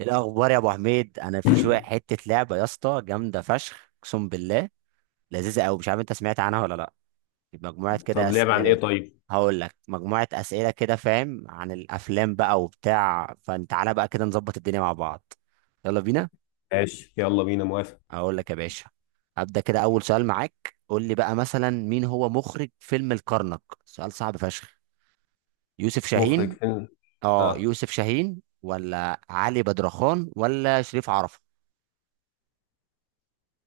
إيه الاخبار يا ابو حميد؟ انا في شويه حته لعبه يا اسطى، جامده فشخ اقسم بالله، لذيذه قوي. مش عارف انت سمعت عنها ولا لا. مجموعه كده طب لعب عن ايه اسئله. طيب؟ هقول لك مجموعه اسئله كده، فاهم؟ عن الافلام بقى وبتاع، فانت تعالى بقى كده نظبط الدنيا مع بعض. يلا بينا. ماشي، يلا بينا، موافق. اقول لك يا باشا، هبدا كده اول سؤال معاك. قول لي بقى مثلا، مين هو مخرج فيلم الكرنك؟ سؤال صعب فشخ. يوسف مخرج شاهين فيلم. اه اه، يوسف شاهين، ولا علي بدرخان، ولا شريف عرفة؟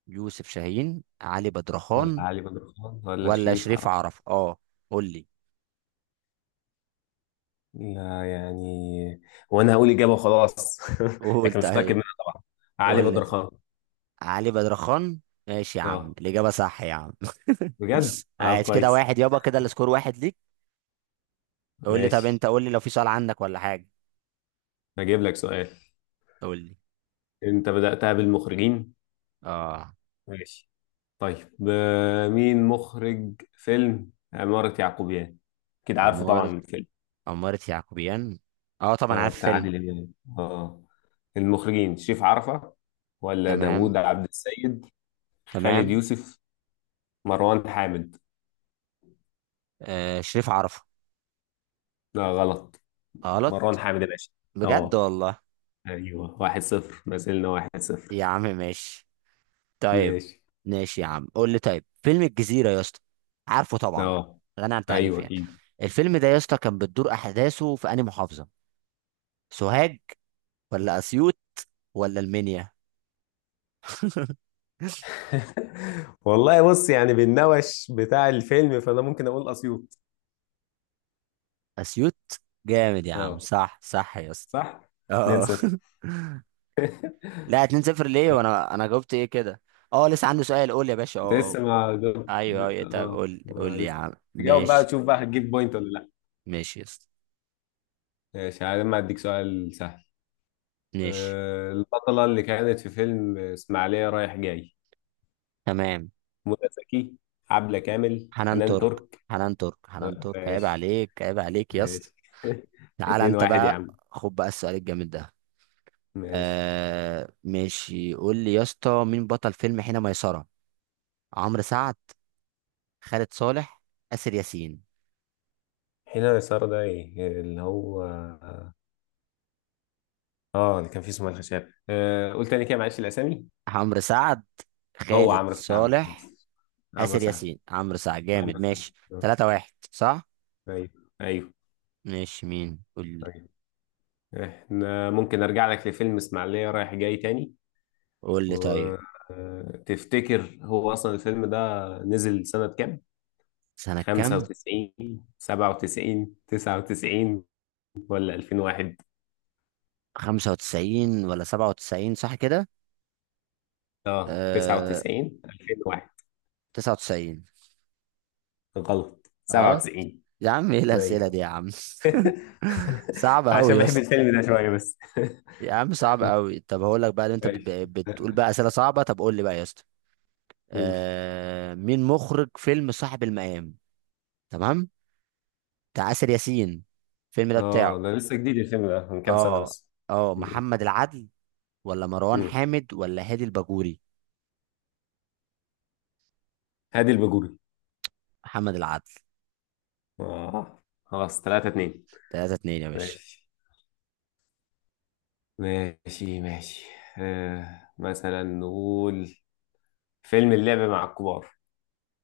يوسف شاهين، علي ولا بدرخان، علي بدر خان ولا ولا شريف شريف عرب. عرف، قول لي. لا، يعني. وانا هقول اجابه وخلاص، قول لكن مش متاكد طيب. منها طبعا. علي قول لي بدر طيب. خان. علي بدرخان. ماشي يا عم، اه، الإجابة صح يا عم. بجد؟ اه، عايز كده كويس. واحد يابا، كده السكور واحد ليك. قول لي طب، ماشي. انت قول لي لو في سؤال عندك ولا حاجة. هجيب لك سؤال. قول لي. انت بدأتها بالمخرجين. اه ماشي. طيب، مين مخرج فيلم عمارة يعقوبيان؟ كده عارفه عمارة، طبعا. عمارة يعقوبيان. اه طبعا اه، عارف بتاع فيلم. عادل امام. اه. المخرجين شريف عرفة، ولا تمام، داوود عبد السيد، خالد تمام. يوسف، مروان حامد. آه، شريف عرفة. لا، غلط. مروان غلط. حامد يا باشا. بجد اه. والله. ايوه، واحد صفر، ما زلنا واحد صفر. يا عم ماشي. طيب. ماشي. ماشي يا عم، قول لي طيب فيلم الجزيرة يا اسطى. عارفه طبعا، اه. غني عن ايوه، تعريف يعني. اكيد. الفيلم ده يا اسطى كان بتدور احداثه في انهي محافظة؟ سوهاج، ولا اسيوط، ولا المنيا؟ والله بص، يعني بالنوش بتاع الفيلم، فانا ممكن اقول اسيوط. اسيوط، جامد يا عم. اه، صح صح يا اسطى. صح. 2 اه. 0. لا، 2 0 ليه؟ وانا جاوبت ايه كده؟ اه لسه عندي سؤال. قول يا باشا. انت اه لسه ما جاوب- اه ايوه ايوه، طب اه، قول، قول ما لي يا لسه. عم. تجاوب بقى ماشي. تشوف بقى هتجيب بوينت ولا. ماشي يا اسطى. ماشي، عادي، ما اديك سؤال سهل. ماشي. البطلة اللي كانت في فيلم إسماعيلية رايح جاي، تمام. منى زكي، عبلة كامل، حنان حنان ترك، ترك؟ حنان ترك، حنان ترك. عيب ماشي. عليك، عيب عليك يا اسطى. ماشي. تعالى اتنين انت واحد يا بقى. عم. خد بقى السؤال الجامد ده. ماشي. آه ماشي، قول لي يا اسطى، مين بطل فيلم حين ميسرة؟ عمرو سعد، خالد صالح، آسر ياسين؟ هنا يسار ده ايه اللي هو؟ اه، اللي كان فيه اسمه الخشاب. قول تاني كده، معلش الاسامي. عمرو سعد، هو خالد عمرو سعد صالح، خلاص. عمرو آسر سعد. ياسين. عمرو سعد، عمرو جامد. سعد. ماشي. آه. 3 واحد، صح. ايوه، ايوه، ماشي، مين؟ قول لي. ايوه. احنا ممكن ارجع لك لفيلم اسماعيلية رايح جاي تاني. قول لي طيب. وتفتكر هو أصلا الفيلم ده نزل سنة كام؟ سنة كام؟ 95 97 99 ولا 2001. 95 ولا 97، صح كده؟ اه، آه، 99 2001. 99. غلط، غلط. 97. يا عم ايه الأسئلة ايوه. دي يا عم. صعبة أوي عشان يا بحب اسطى. الفيلم ده شوية بس. يا عم صعب قوي. طب هقول لك بقى، اللي انت ماشي. بتقول بقى اسئله صعبه، طب قول لي بقى يا اسطى. قول. آه، مين مخرج فيلم صاحب المقام؟ تمام. بتاع آسر ياسين، الفيلم ده بتاعه. اه، ده لسه جديد، الفيلم ده من كام سنة اه. بس. اه مم. محمد العدل، ولا مروان مم. حامد، ولا هادي الباجوري؟ هادي الباجوري. محمد العدل. اه، خلاص. 3 2. ثلاثة اتنين يا باشا. ماشي، ماشي، ماشي. مثلا نقول فيلم اللعب مع الكبار.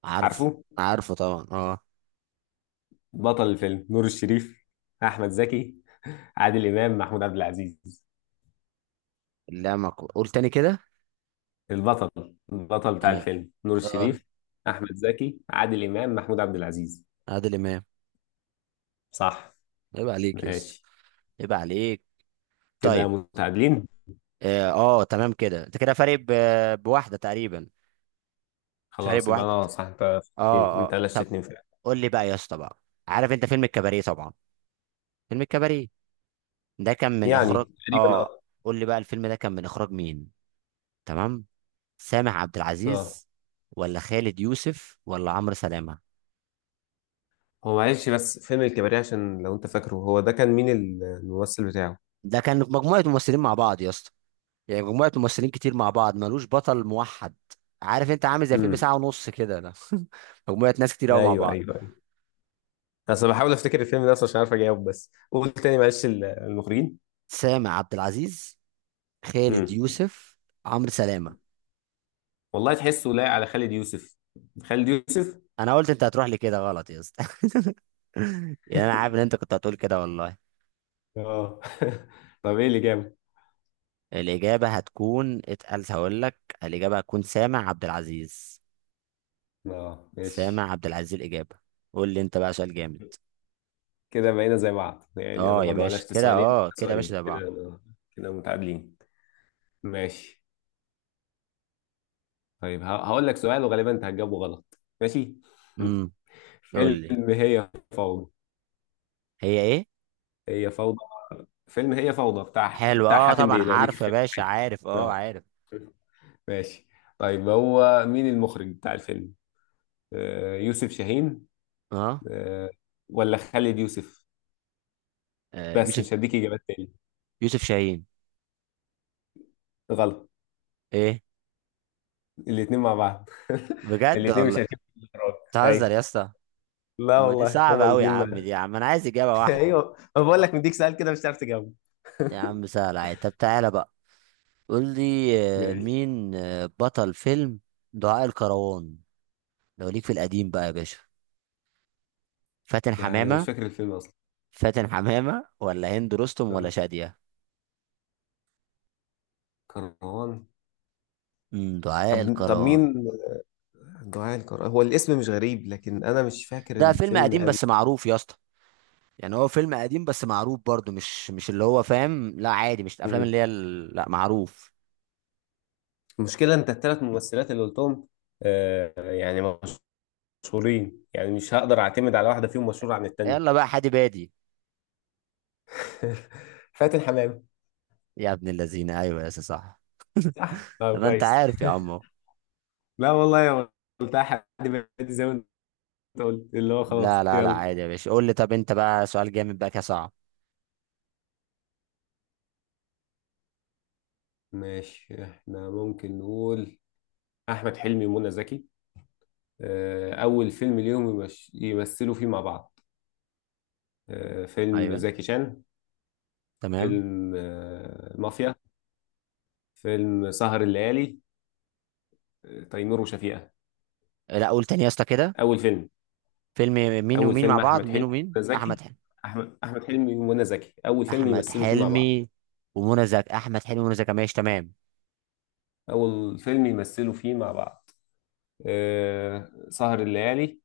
عارف. عارفه. عارفه طبعا اه. بطل الفيلم نور الشريف، احمد زكي، عادل امام، محمود عبد العزيز؟ لا ما ك- قول تاني كده. البطل بتاع تمام. الفيلم نور اه. الشريف، احمد زكي، عادل امام، محمود عبد العزيز. عادل امام. صح. عيب عليك يا اسطى، ماشي. عيب عليك. كده طيب. متعادلين. اه، آه، تمام كده. انت كده فارق بواحدة تقريبا. شارب خلاص، يبقى واحد. انا صح. انت اه. غششتني. انت اه طب، غششتني فعلا. قول لي بقى يا اسطى بقى. عارف انت فيلم الكباريه طبعا. فيلم الكباريه ده كان من يعني اخراج. تقريبا، اه. اه. قول لي بقى، الفيلم ده كان من اخراج مين؟ تمام. سامح عبد اه. العزيز، ولا خالد يوسف، ولا عمرو سلامه؟ هو معلش، بس فيلم الكباريه عشان لو انت فاكره، هو ده كان مين الممثل بتاعه؟ ده كان مجموعه ممثلين مع بعض يا اسطى. يعني مجموعه ممثلين كتير مع بعض، ملوش بطل موحد. عارف، انت عامل زي فيلم امم. ساعه ونص كده ده. مجموعه ناس كتير قوي مع ايوه، ايوه، بعض. ايوه. اصل بحاول افتكر الفيلم ده اصلا عشان عارف اجاوب، بس قول تاني معلش المخرجين. سامح عبد العزيز، خالد امم. يوسف، عمرو سلامه. والله تحسه لايق على خالد يوسف. خالد يوسف. انا قلت انت هتروح لي كده، غلط يا اسطى. يعني انا عارف ان انت كنت هتقول كده والله. اه. طب، ايه اللي جاب؟ الاجابه هتكون اتقل، هقول لك. الاجابه هتكون سامع عبد العزيز. اه، ماشي. سامع عبد العزيز الاجابه. قول لي انت بقى سؤال جامد. كده بقينا زي بعض، يعني انا اه يا برضو باشا، علشت كده سؤالين اه، كده يا باشا سؤالين ده كده، بعض. كده متعادلين. ماشي. طيب، هقول لك سؤال وغالبا انت هتجاوبه غلط، ماشي. امم قول لي. فيلم هي فوضى. هي ايه؟ هي فوضى. فيلم هي فوضى بتاع حلو بتاع اه، حاتم طبعا بيه، لو ليك عارف يا خير في باشا، حياتي. عارف اه، اه. عارف. ماشي. طيب، هو مين المخرج بتاع الفيلم؟ يوسف شاهين. اه. آه. ولا خالد يوسف؟ آه، بس يوسف. مش هديك اجابات تاني. يوسف شاهين. غلط. ايه؟ الاتنين مع بعض. بجد الاتنين مش والله؟ هتجيب في الإخراج. بتهزر يا ايوه. اسطى. لا ما دي والله، هما صعبه قوي يا الاتنين مع. عم، دي يا عم انا عايز اجابه واحده. ايوه، ما بقول لك مديك سؤال كده مش هتعرف تجاوب. يا عم سهل عادي، طب تعالى بقى. قول لي. آه، ماشي. مين آه، بطل فيلم دعاء الكروان؟ لو ليك في القديم بقى يا باشا. فاتن يعني أنا مش حمامة. فاكر الفيلم اصلا. فاتن حمامة، ولا هند رستم، ولا اه، شادية؟ كروان. دعاء طب الكروان. مين. دعاء الكروان، هو الاسم مش غريب، لكن انا مش فاكر ده فيلم الفيلم قديم قوي. بس معروف يا اسطى. يعني هو فيلم قديم بس معروف برضه، مش مش اللي هو فاهم، لا عادي، مش الافلام اللي مم. هي لا معروف. المشكله، انت الثلاث ممثلات اللي قلتهم، يعني مشهورين، يعني مش هقدر اعتمد على واحده فيهم مشهوره عن يلا التانيه. بقى حادي بادي. فاتن حمامه. يا ابن اللذين، ايوه يا اسطى، صح. صح، اه، طب انت كويس. عارف يا عمو. لا والله يا، قلتها حد بيدي زي ما انت قلت اللي هو لا خلاص، لا لا، يلا. عادي يا باشا. قول لي طب انت بقى سؤال جامد بقى كده، صعب. ماشي، احنا ممكن نقول احمد حلمي ومنى زكي، اول فيلم ليهم يمثلوا فيه مع بعض. فيلم ايوه. زكي شان، تمام. فيلم مافيا، فيلم سهر الليالي، تيمور وشفيقة؟ لا قول تاني يا اسطى كده. اول فيلم. فيلم مين اول ومين مع فيلم بعض؟ احمد مين حلمي ومين؟ ومنى احمد زكي. حلمي. احمد حلمي ومنى زكي، اول فيلم احمد يمثلوا فيه مع بعض. حلمي ومنى زكي. احمد حلمي ومنى زكي، ماشي تمام. اول فيلم يمثلوا فيه مع بعض. سهر الليالي،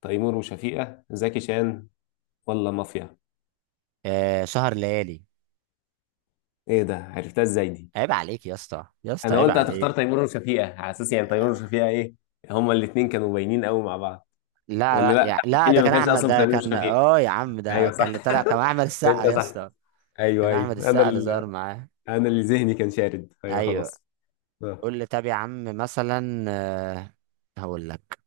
تيمور وشفيقة، زكي شان، ولا مافيا. آه، سهر ليالي. ايه ده، عرفتها ازاي دي؟ عيب عليك يا اسطى، يا اسطى انا عيب قلت عليك. هتختار تيمور وشفيقة على اساس، يعني تيمور وشفيقة ايه، هما الاتنين كانوا باينين قوي مع بعض. لا ولا لا لا، يا احمد لا، حلمي ده ما كان كانش احمد، اصلا في ده تيمور كان وشفيقة. يا عم، ده ايوه، كان صح. اللي طلع كان احمد السقا انت يا صح. اسطى. ايوه، كان احمد ايوه، انا السقا اللي ظهر معاه. انا اللي ذهني كان شارد، ايوه، ايوه. خلاص. اه. قول لي طب يا عم، مثلا آه، هقول لك،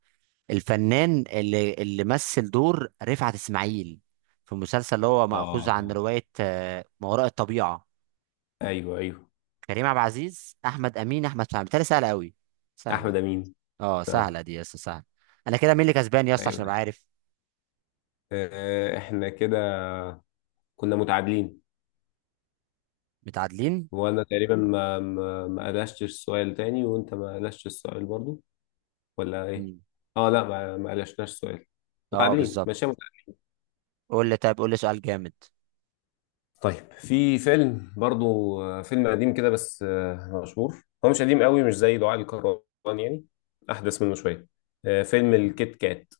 الفنان اللي مثل دور رفعت اسماعيل في مسلسل اللي هو مأخوذ آه. عن رواية، آه، ما وراء الطبيعة. ايوه، ايوه، كريم عبد العزيز، احمد امين، احمد فهمي؟ بتهيألي سهله قوي، احمد سهله. امين. اه اه. سهله دي يا اسطى، سهله. انا كده مين اللي كسبان يا اسطى ايوه، عشان ده ابقى حقيقي. عارف؟ احنا كده كنا متعادلين. متعادلين. وانا تقريبا ما قلشتش السؤال تاني، وانت ما قلشتش السؤال برضو، ولا ايه؟ مم. اه، لا، ما قلشناش السؤال. اه متعادلين، بالظبط. ماشي، متعادلين. قول لي طيب، قول لي سؤال جامد. طيب في فيلم برضو، فيلم قديم كده، بس مشهور، هو مش قديم قوي، مش زي دعاء الكروان يعني، احدث منه شويه. فيلم الكيت كات.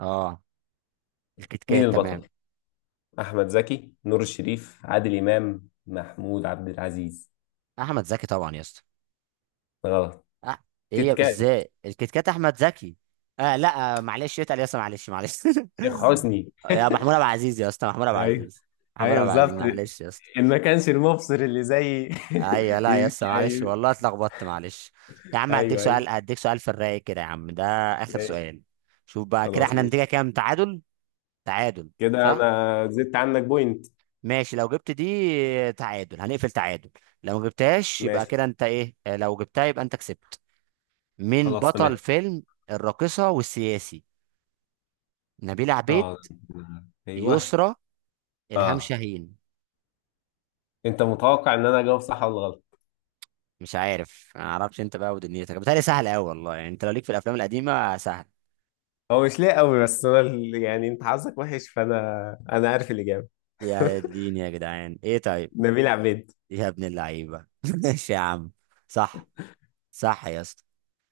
اه. الكيت مين كات، تمام. البطل؟ احمد زكي، نور الشريف، عادل امام، محمود عبد العزيز؟ احمد زكي طبعا يا اسطى. غلط. أه. ايه كيت كات. ازاي الكيت كات احمد زكي؟ آه لا، آه معلش، اتقل يا اسطى، معلش معلش. شيخ حسني. يا محمود عبد العزيز يا اسطى، محمود عبد ايوه. العزيز. محمود ايوه، عبد العزيز، بالظبط. معلش يا اسطى. إن ما كانش المبصر اللي زي. ايوه. لا يا اسطى، معلش ايوه، والله اتلخبطت، معلش. يا عم هديك ايوه، ايوه. سؤال، هديك سؤال في الرايق كده يا عم ده. اخر ماشي. سؤال. شوف بقى كده خلاص، احنا ماشي. نتيجه كام. تعادل. تعادل. كده صح. انا زدت عنك بوينت. ماشي، لو جبت دي تعادل، هنقفل تعادل. لو ما جبتهاش يبقى ماشي، كده انت ايه، لو جبتها يبقى انت كسبت. مين خلاص، بطل تمام. فيلم الراقصه والسياسي؟ نبيلة عبيد، اه. ايوه. يسرا، الهام اه، شاهين؟ انت متوقع ان انا اجاوب صح ولا غلط؟ مش عارف، ما اعرفش انت بقى ودنيتك. بتهيألي سهل قوي والله، يعني انت لو ليك في الافلام القديمه سهل. هو مش ليه قوي، بس انا يعني انت حظك وحش، فانا انا عارف الاجابه. يا دين، يا جدعان ايه طيب. نبيل عبيد. يا ابن اللعيبة. ماشي يا عم. صح، صح يا اسطى.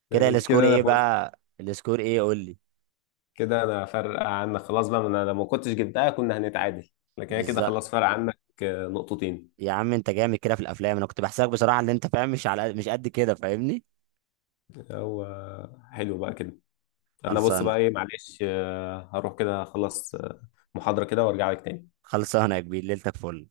كده ماشي، كده السكور انا، ايه بقى، السكور ايه، قول لي. كده انا فارقه عنك خلاص بقى، ما انا لو ما كنتش جبتها كنا هنتعادل، لكن هي كده بالظبط. خلاص فارقه عنك نقطتين. يا عم انت جامد كده في الافلام، انا كنت بحسك بصراحة ان انت فاهم، مش على مش قد كده، فاهمني. هو حلو بقى كده. انا بص خلصانة. بقى ايه، معلش، هروح كده اخلص محاضرة كده وارجع لك تاني. خلصانة يا كبير، ليلتك فل.